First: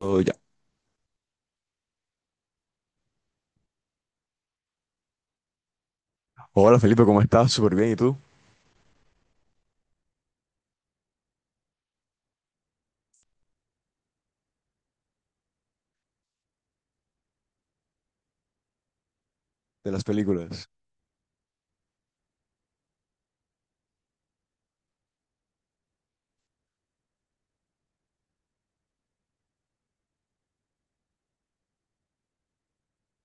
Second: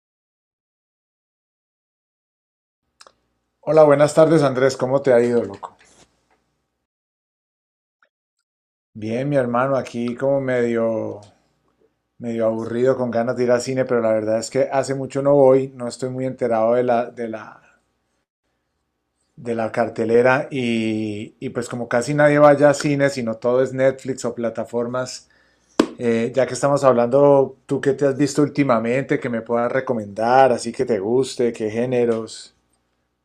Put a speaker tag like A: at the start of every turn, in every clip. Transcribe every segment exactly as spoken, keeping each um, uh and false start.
A: Oh, ya.
B: Hola, buenas tardes Andrés, ¿cómo te ha ido, loco?
A: Hola Felipe, ¿cómo estás? Súper bien. ¿Y tú?
B: Bien, mi hermano, aquí como medio, medio aburrido con ganas de ir al cine, pero la verdad es que hace mucho no voy, no estoy muy enterado de la, de la, de la
A: De las
B: cartelera
A: películas.
B: y, y pues como casi nadie vaya a cine, sino todo es Netflix o plataformas. Eh, ya que estamos hablando, ¿tú qué te has visto últimamente que me puedas recomendar, así que te guste? ¿Qué géneros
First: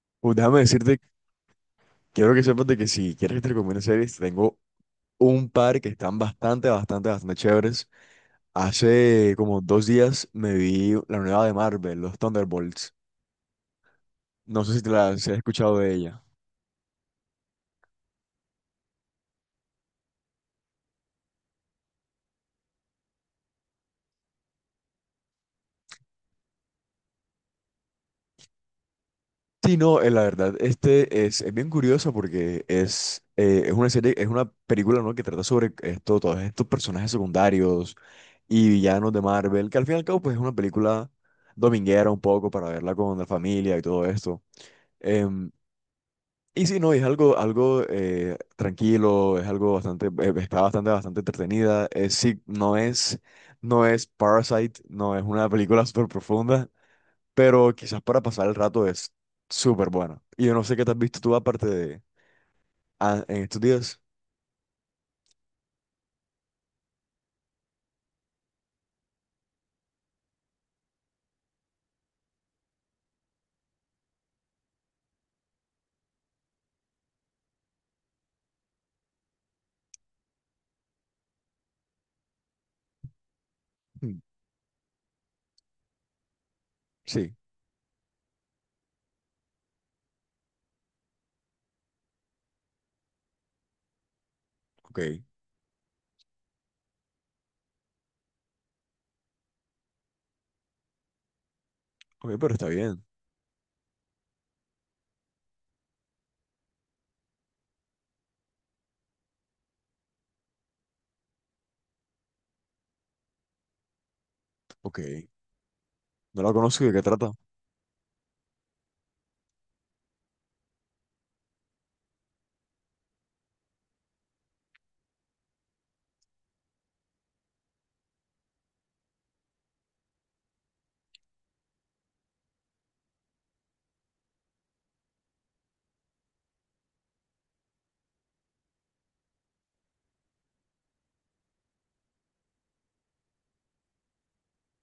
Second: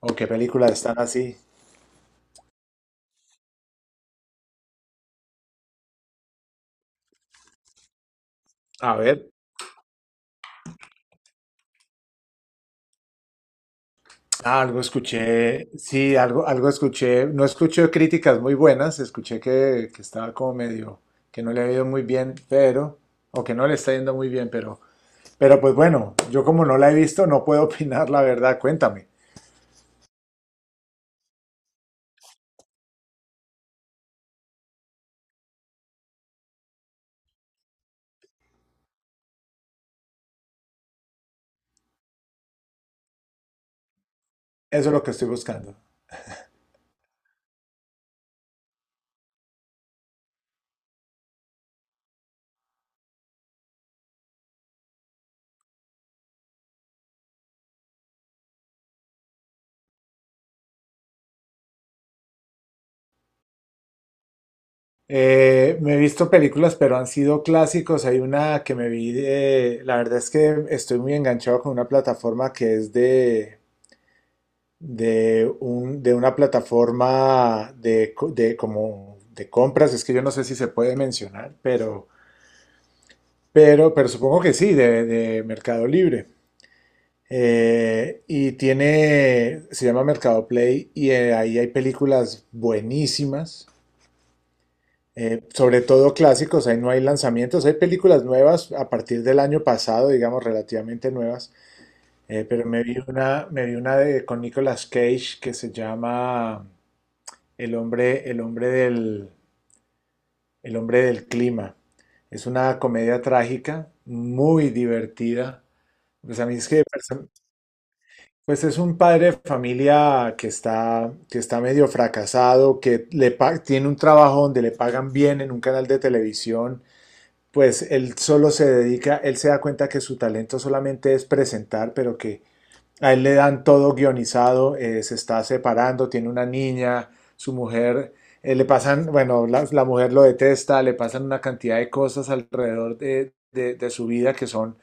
B: o qué
A: Uh, déjame
B: películas
A: decirte,
B: están así?
A: quiero que sepas de que si quieres que te recomiende series, tengo un par que están bastante, bastante, bastante chéveres.
B: A ver.
A: Hace como dos días me vi la nueva de Marvel, los Thunderbolts. No sé
B: Algo
A: si te la si has
B: escuché,
A: escuchado de
B: sí,
A: ella.
B: algo, algo escuché. No escuché críticas muy buenas, escuché que, que estaba como medio, que no le ha ido muy bien, pero, o que no le está yendo muy bien, pero, pero pues bueno, yo como no la he visto, no puedo opinar la verdad, cuéntame.
A: Sí, no, eh, la verdad, este es, es bien curioso porque es, eh, es una serie, es una película, ¿no? Que trata sobre esto, todos estos personajes secundarios y villanos de Marvel, que al fin y al cabo, pues es una película dominguera un poco para verla con la familia y todo esto.
B: Eso es lo que estoy
A: Em,
B: buscando.
A: y sí, no, es algo, algo eh, tranquilo, es algo bastante, eh, está bastante, bastante entretenida. Eh, sí, no es, no es Parasite, no es una película súper profunda, pero quizás para pasar el rato es súper bueno. Y yo no sé qué te has visto tú aparte de ah, en estos días.
B: Eh, me he visto películas, pero han sido clásicos. Hay una que me vi de, la verdad es que estoy muy enganchado con una plataforma que es de, de un, de una plataforma de, co- de como de compras. Es que yo no sé si se puede mencionar, pero, pero, pero
A: Mm,
B: supongo que sí, de, de Mercado Libre.
A: sí,
B: Eh, y tiene, se llama Mercado Play y eh, ahí hay películas buenísimas,
A: ok.
B: eh, sobre todo clásicos. Ahí no hay lanzamientos, hay películas nuevas a partir del año pasado, digamos, relativamente nuevas.
A: Ok,
B: Eh,
A: pero
B: pero
A: está
B: me vi
A: bien.
B: una, me vi una de, con Nicolas Cage, que se llama El hombre, el hombre del, el hombre del clima. Es una comedia trágica, muy
A: Ok.
B: divertida. Pues
A: No
B: a
A: la
B: mí es
A: conozco,
B: que,
A: ¿de qué
B: perso-
A: trata?
B: pues es un padre de familia que está, que está medio fracasado, que le pa- tiene un trabajo donde le pagan bien en un canal de televisión. Pues él solo se dedica, él se da cuenta que su talento solamente es presentar, pero que a él le dan todo guionizado. Eh, se está separando, tiene una niña, su mujer, eh, le pasan, bueno, la, la mujer lo detesta, le pasan una cantidad de cosas alrededor de, de, de su vida que son,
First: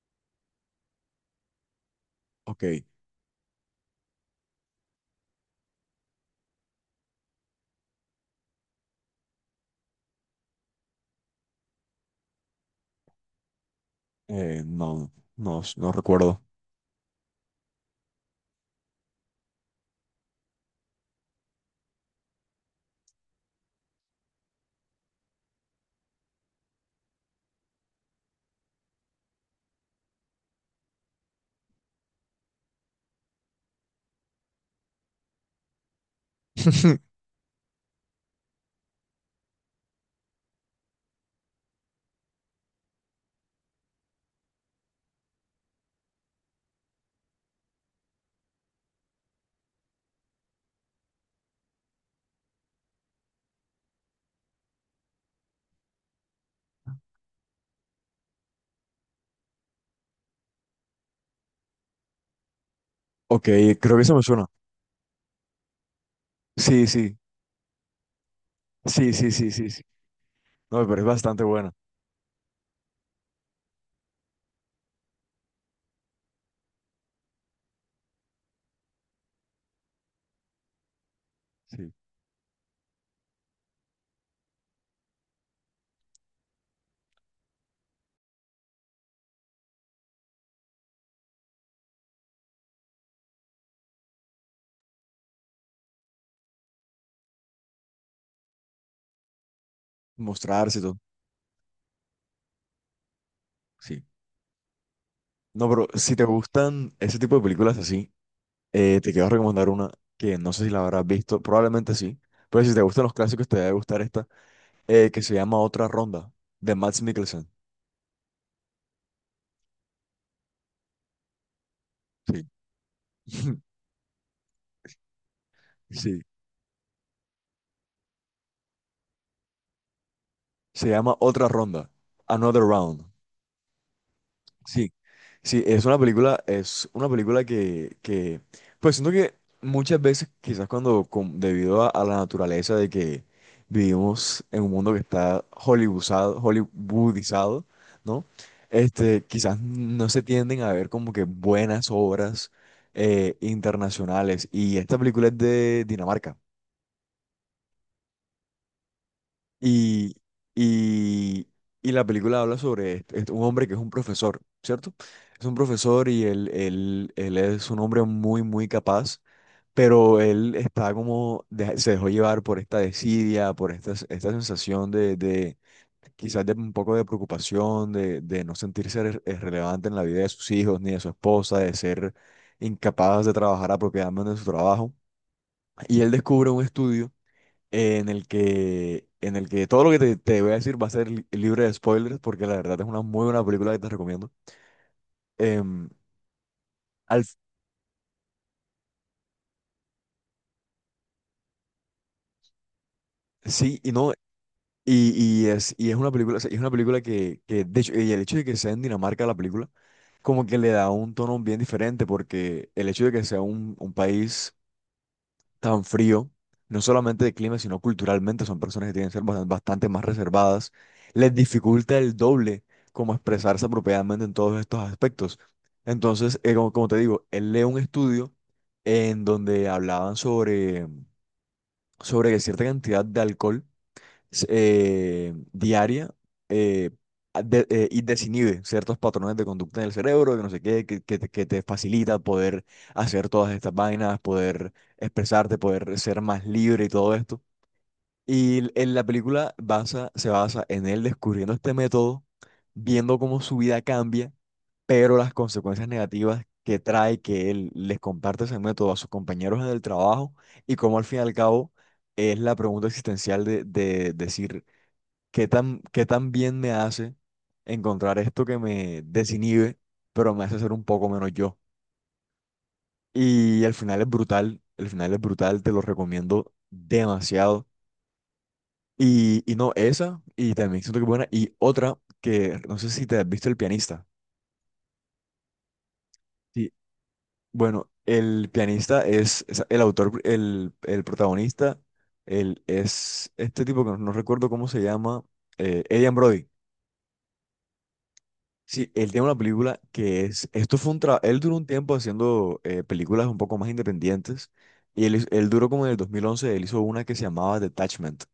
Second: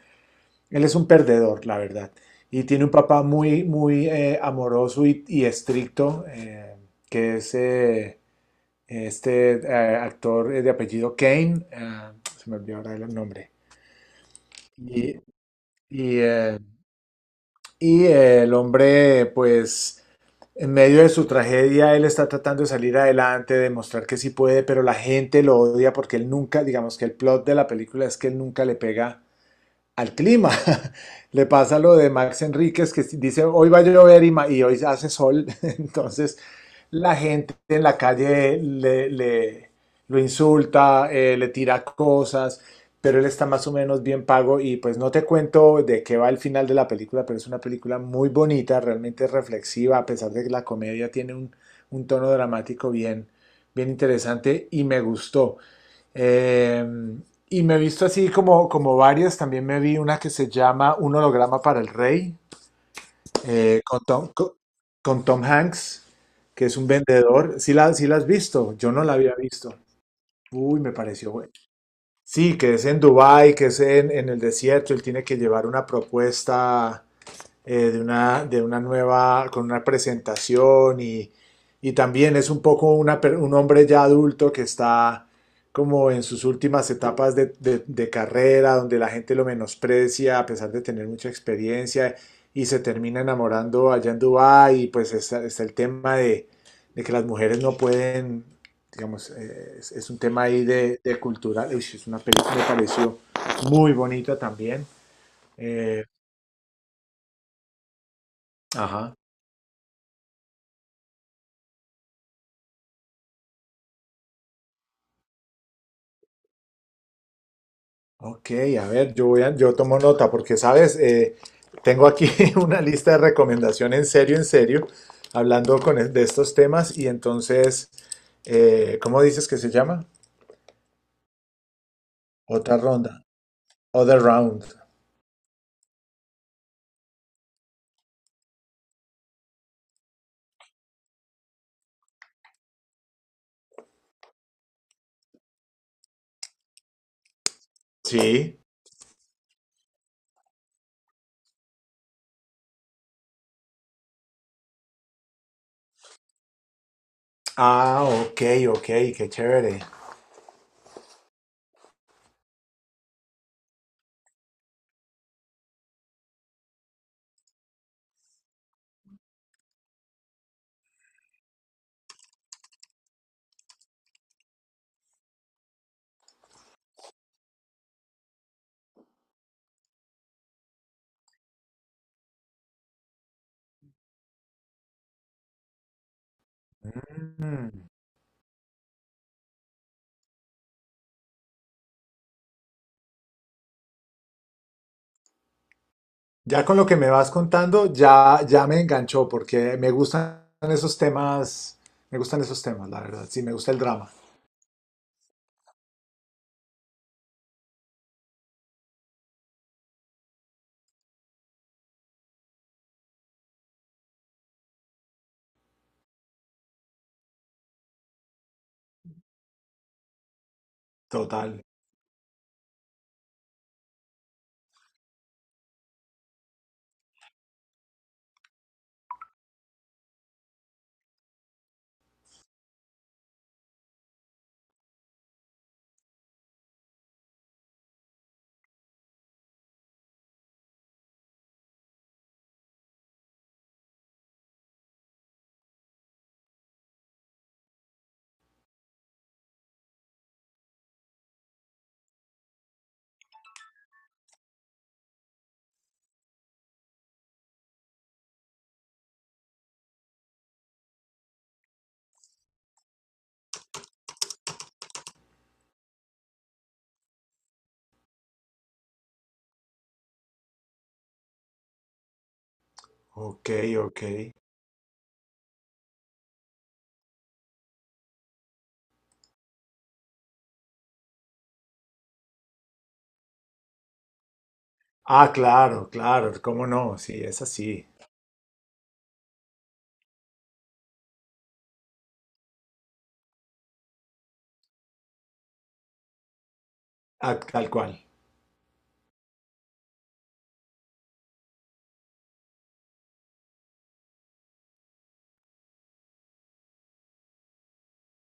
B: él es un perdedor, la verdad. Y
A: Ok.
B: tiene un papá muy, muy eh, amoroso y, y estricto, eh, que es eh, este eh, actor eh, de apellido Kane, ah, se me olvidó ahora el nombre.
A: Eh, no,
B: Y,
A: no, no
B: y,
A: recuerdo.
B: eh, y, eh, el hombre, pues, en medio de su tragedia, él está tratando de salir adelante, de mostrar que sí puede, pero la gente lo odia porque él nunca, digamos que el plot de la película es que él nunca le pega al clima. Le pasa lo de Max Enríquez, que dice hoy va a llover y, y hoy hace sol. Entonces la gente en la calle le, le- lo insulta, eh, le tira cosas, pero él está más o menos bien pago y pues no te cuento de qué va el final de la película, pero es una película muy bonita, realmente reflexiva, a pesar de que la comedia tiene un, un tono dramático bien, bien interesante y me gustó. Eh, y me he visto así como, como varias. También me vi una que se llama Un holograma para el rey,
A: Ok,
B: eh,
A: creo
B: con
A: que eso me
B: Tom,
A: suena.
B: co- con Tom Hanks, que es
A: Sí,
B: un
A: sí,
B: vendedor. Sí la, sí la has visto, yo no
A: sí,
B: la
A: sí,
B: había
A: sí, sí,
B: visto.
A: sí.
B: Uy,
A: No,
B: me
A: pero es
B: pareció
A: bastante
B: bueno.
A: buena.
B: Sí, que es en Dubái, que es en, en el desierto. Él tiene que llevar una propuesta eh, de, una, de una nueva, con una presentación. Y
A: Sí.
B: y también es un poco una un hombre ya adulto que está como en sus últimas etapas de, de- de carrera, donde la gente lo menosprecia a pesar de tener mucha experiencia, y se termina enamorando allá en Dubái. Y pues está, está el tema de, de que las mujeres no pueden, digamos, eh, es, es un tema ahí
A: Mostrarse y todo.
B: de, de cultural. Uy, es una película que me pareció muy
A: Sí.
B: bonita también.
A: No, pero
B: Eh,
A: si te gustan ese tipo de películas así, eh, te
B: ajá.
A: quiero recomendar una que no sé si la habrás visto, probablemente sí. Pero si te gustan los clásicos, te debe gustar esta. Eh, que se llama Otra Ronda, de Mads Mikkelsen.
B: Ok, a ver, yo voy a- yo tomo nota porque, sabes, Eh, tengo aquí
A: Sí.
B: una lista de recomendación, en serio, en serio, hablando con e-
A: Sí.
B: de estos temas. Y entonces, eh, ¿cómo dices que se llama?
A: Se llama Otra Ronda, Another
B: Otra
A: Round.
B: ronda, other round.
A: Sí. Sí, es una película, es una película que, que pues siento que muchas veces, quizás cuando, con- debido a, a la naturaleza de que vivimos en un mundo que está hollywoodizado, hollywoodizado, ¿no?
B: Sí.
A: Este, quizás no se tienden a ver como que buenas obras eh, internacionales. Y esta película es de Dinamarca.
B: Ah, ok, ok, qué chévere.
A: Y, y, y la película habla sobre est- est- un hombre que es un profesor, ¿cierto? Es un profesor y él, él, él es un hombre muy, muy capaz, pero él está como, de- se dejó llevar por esta desidia, por esta, esta sensación de, de quizás de un poco de preocupación, de, de no sentirse re- eh, relevante en la vida de sus hijos ni de su esposa, de ser incapaz de trabajar apropiadamente en su trabajo. Y él descubre un estudio
B: Mm.
A: en el que, en el que todo lo que te, te voy a decir va a ser li- libre de spoilers, porque la verdad es una muy buena película que te recomiendo. Em,
B: Ya con lo que me
A: al,
B: vas contando, ya, ya me enganchó porque me gustan esos temas, me gustan esos temas, la verdad. Sí, me gusta el
A: sí y
B: drama.
A: no, y, y es, y es una película, o sea, es una película que, que, de hecho, y el hecho de que sea en Dinamarca la película, como que le da un tono bien diferente, porque el hecho de que sea un, un país tan frío, no solamente de clima, sino culturalmente, son personas que tienen que ser bastan- bastante, más reservadas, les
B: Total.
A: dificulta el doble como expresarse apropiadamente en todos estos aspectos. Entonces, eh, como, como te digo, él lee un estudio en donde hablaban sobre, sobre cierta cantidad de alcohol eh, diaria eh, de- eh, y desinhibe ciertos patrones de conducta en el cerebro, que no sé qué, que, que te que te facilita poder hacer todas estas vainas, poder expresarte, poder ser más libre y todo esto. Y l- en la película basa, se basa en él descubriendo este método, viendo cómo su vida cambia, pero las consecuencias negativas que trae que él les comparte ese método a sus compañeros en el trabajo y cómo al fin y al cabo es la pregunta existencial de, de decir, ¿qué tan, qué tan bien me hace encontrar esto que me desinhibe, pero me hace ser un poco menos yo?
B: Ok,
A: Y el final
B: ok.
A: es brutal, el final es brutal, te lo recomiendo demasiado. Y, y no, esa, Y también siento que buena, y otra que no sé si te has visto El Pianista.
B: Ah, claro, claro, cómo
A: Sí.
B: no, sí, es así,
A: Bueno, El Pianista es, es el autor, el, el protagonista, él es este tipo que no, no recuerdo cómo se llama, eh, Adrien Brody.
B: ah, tal cual.
A: Sí, él tiene una película que es, esto fue un trabajo, él duró un tiempo haciendo eh, películas un poco más independientes y él, hiz- él duró como en el dos mil once, él hizo una que se llamaba Detachment,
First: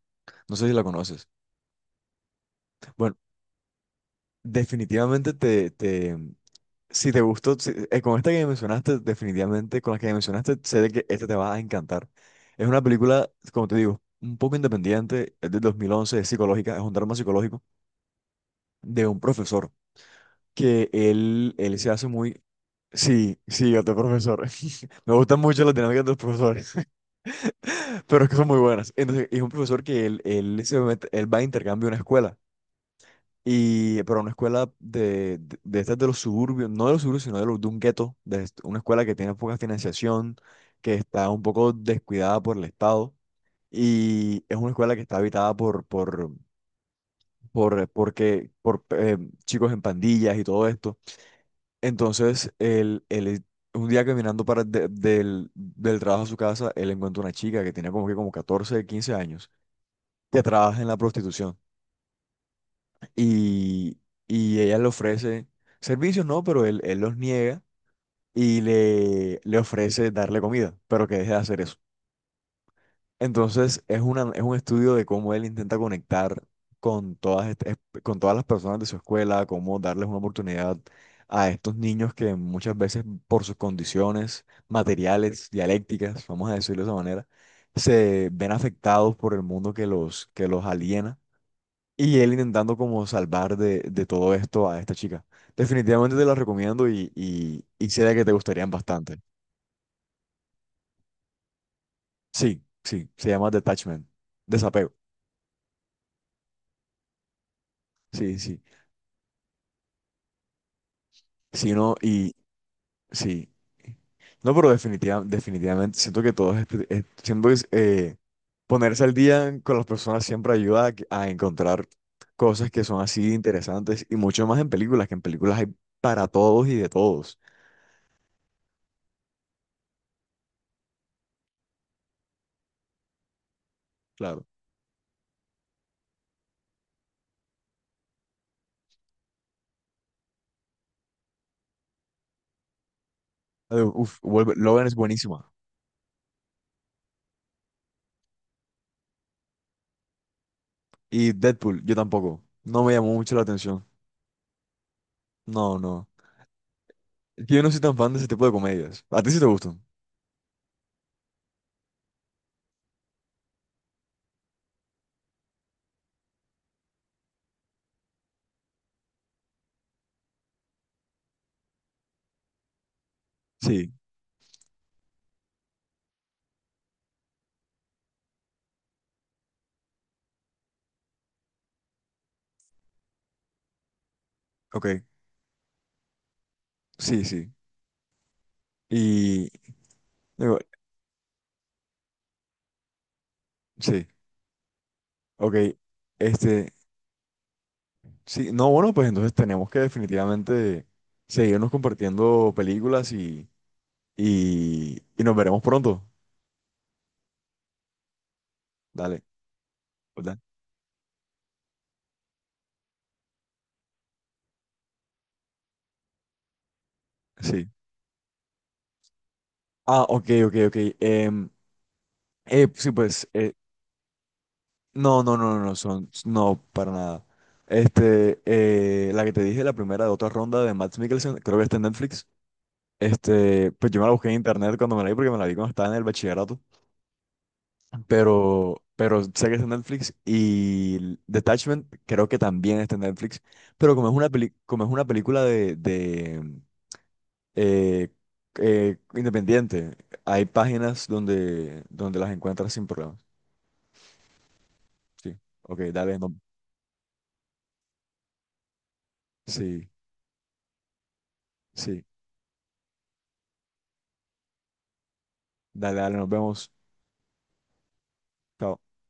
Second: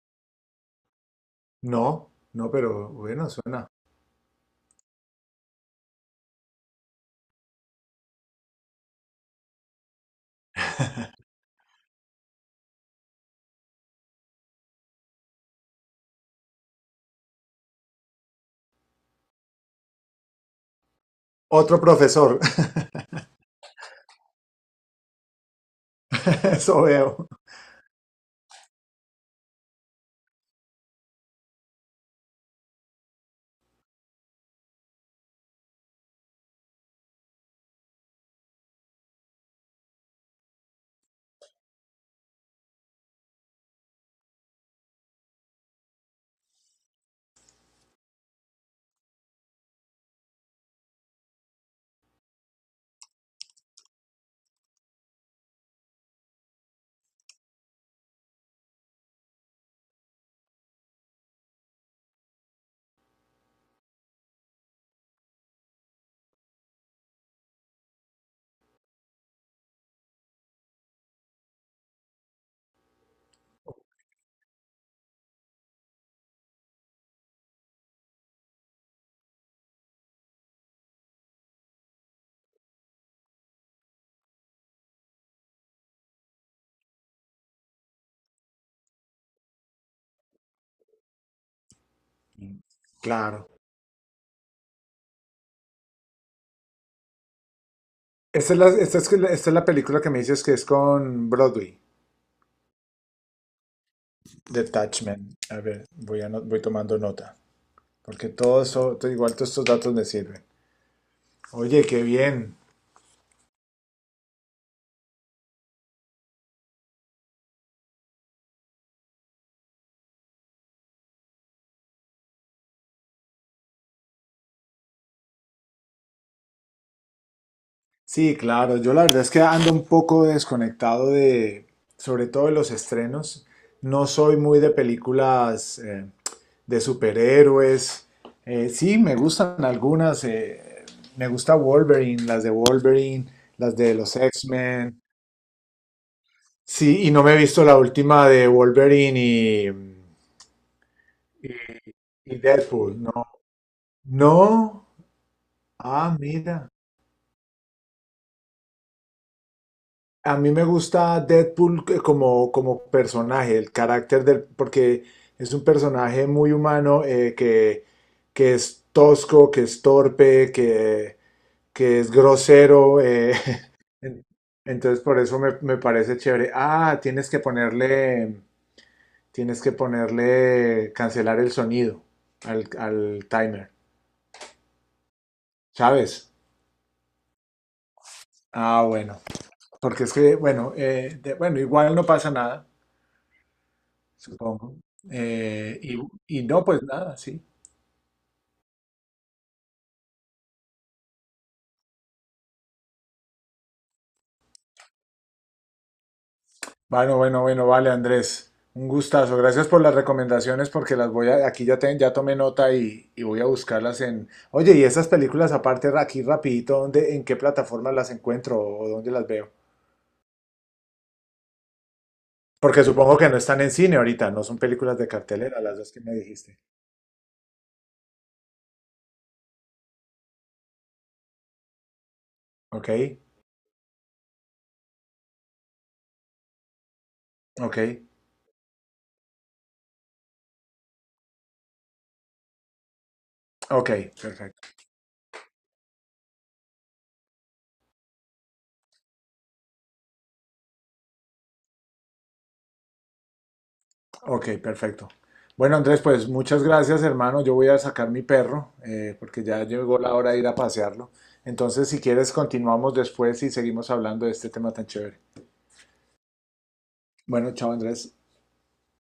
A: no sé si la conoces.
B: No, no, pero
A: Bueno,
B: bueno, suena.
A: definitivamente te, te si te gustó, si- eh, con esta que me mencionaste, definitivamente con la que me mencionaste, sé de que esta te va a encantar. Es una película, como te digo, un poco independiente, es del dos mil once, es psicológica, es un drama psicológico de un profesor. Que él, él
B: Otro
A: se hace
B: profesor,
A: muy... Sí, sí, otro profesor. Me gustan mucho las dinámicas de los profesores,
B: eso veo,
A: pero es que son muy buenas. Entonces, es un profesor que él, él, se mete- él va a intercambio a una escuela, y, pero una escuela de, de, de estas de los suburbios, no de los suburbios, sino de, los, de un gueto, de est- una escuela que tiene poca financiación, que está un poco descuidada por el Estado, y es una escuela que está habitada por, por, por, eh, porque, por eh, chicos en pandillas y todo esto. Entonces, él, él, un día caminando para de- del, del trabajo a su casa, él encuentra una chica que tenía como que como catorce quince años, que trabaja en la prostitución. Y, y ella le ofrece servicios, no, pero él, él los niega y le, le ofrece darle comida, pero que deje de hacer eso. Entonces es una, es un estudio de cómo él intenta conectar con todas, est- esp- con todas las personas de su escuela, cómo darles una oportunidad a estos niños que muchas veces por sus condiciones materiales, dialécticas, vamos a decirlo de esa manera, se ven afectados por el mundo que los, que los aliena. Y él intentando como
B: claro.
A: salvar de, de todo esto a esta chica. Definitivamente te la recomiendo y, y, y sé de que te
B: Esta es la,
A: gustarían
B: esta es,
A: bastante.
B: la- esta es la película que me dices que es con Broadway,
A: Sí, sí, se llama Detachment, desapego.
B: Detachment. A ver, voy, ano- voy tomando nota, porque
A: Sí, sí.
B: todo eso, todo- igual todos estos datos me sirven.
A: Sí,
B: Oye,
A: no,
B: qué
A: y
B: bien.
A: sí. No, pero definitiva- definitivamente siento que todo es, es- siento que es, eh, ponerse al día con las personas siempre ayuda a, que- a encontrar cosas que son así interesantes y mucho más en películas, que en películas hay para todos y de todos.
B: Sí, claro. Yo la verdad es que ando un poco desconectado de, sobre todo de los estrenos. No soy
A: Claro.
B: muy de películas eh, de superhéroes. Eh, sí, me gustan algunas. Eh, me gusta Wolverine, las de Wolverine, las
A: Eh,
B: de los
A: uf, vuelve- Logan es
B: X-Men.
A: buenísima.
B: Sí, y no me he visto la última de Wolverine, y,
A: Y
B: y,
A: Deadpool, yo
B: y
A: tampoco. No me
B: Deadpool.
A: llamó
B: No.
A: mucho la atención.
B: No.
A: No, no.
B: Ah, mira.
A: Es que yo no soy tan fan de ese tipo de comedias. ¿A ti sí te gustan?
B: A mí me gusta Deadpool que- como, como personaje, el carácter del, porque es un personaje muy humano eh, que, que es tosco, que es torpe, que, que es grosero. eh,
A: Sí,
B: en- Entonces por eso me, me parece chévere. Ah, tienes que ponerle, tienes que ponerle, cancelar el sonido al, al timer,
A: ok.
B: ¿sabes?
A: Sí, sí.
B: Ah, bueno,
A: Y
B: porque es que,
A: digo,
B: bueno, eh, de- bueno, igual no pasa nada,
A: sí.
B: supongo.
A: Ok,
B: Eh, y, y no,
A: este,
B: pues nada, sí.
A: sí, no, bueno, pues entonces tenemos que definitivamente seguirnos compartiendo películas y, y, y nos veremos pronto.
B: Bueno, bueno, bueno, vale, Andrés. Un
A: Dale,
B: gustazo. Gracias por las
A: ¿verdad?
B: recomendaciones, porque las voy a, aquí ya, te- ya tomé nota y, y voy a buscarlas en... Oye, y esas películas aparte aquí rapidito, ¿dónde, en qué
A: Sí.
B: plataforma las encuentro o dónde las veo?
A: Ah, ok, ok, ok. Em, eh,
B: Porque
A: sí,
B: supongo
A: pues,
B: que no
A: eh,
B: están en cine ahorita, no son películas de
A: no, no, no,
B: cartelera,
A: no, no,
B: las dos que
A: son,
B: me dijiste.
A: no, para nada. Este, eh, la que te dije, la primera de otra ronda de Mads Mikkelsen, creo que está en Netflix.
B: Ok,
A: Este, pues yo me la busqué en internet cuando me la vi porque me la vi cuando estaba en el bachillerato.
B: ok,
A: pero, pero sé que está en Netflix y Detachment creo que también está en Netflix,
B: ok,
A: pero como es una peli-
B: perfecto.
A: como es una película de, de, eh, eh, independiente, hay páginas donde, donde las encuentras sin problemas.
B: Ok, perfecto.
A: Sí,
B: Bueno,
A: ok,
B: Andrés,
A: dale,
B: pues
A: no,
B: muchas gracias, hermano. Yo voy a sacar mi perro eh, porque ya
A: sí,
B: llegó la hora de ir a pasearlo. Entonces, si
A: sí,
B: quieres, continuamos después y seguimos hablando de este tema tan chévere.
A: dale, dale, nos vemos.
B: Bueno, chao, Andrés.
A: Chao.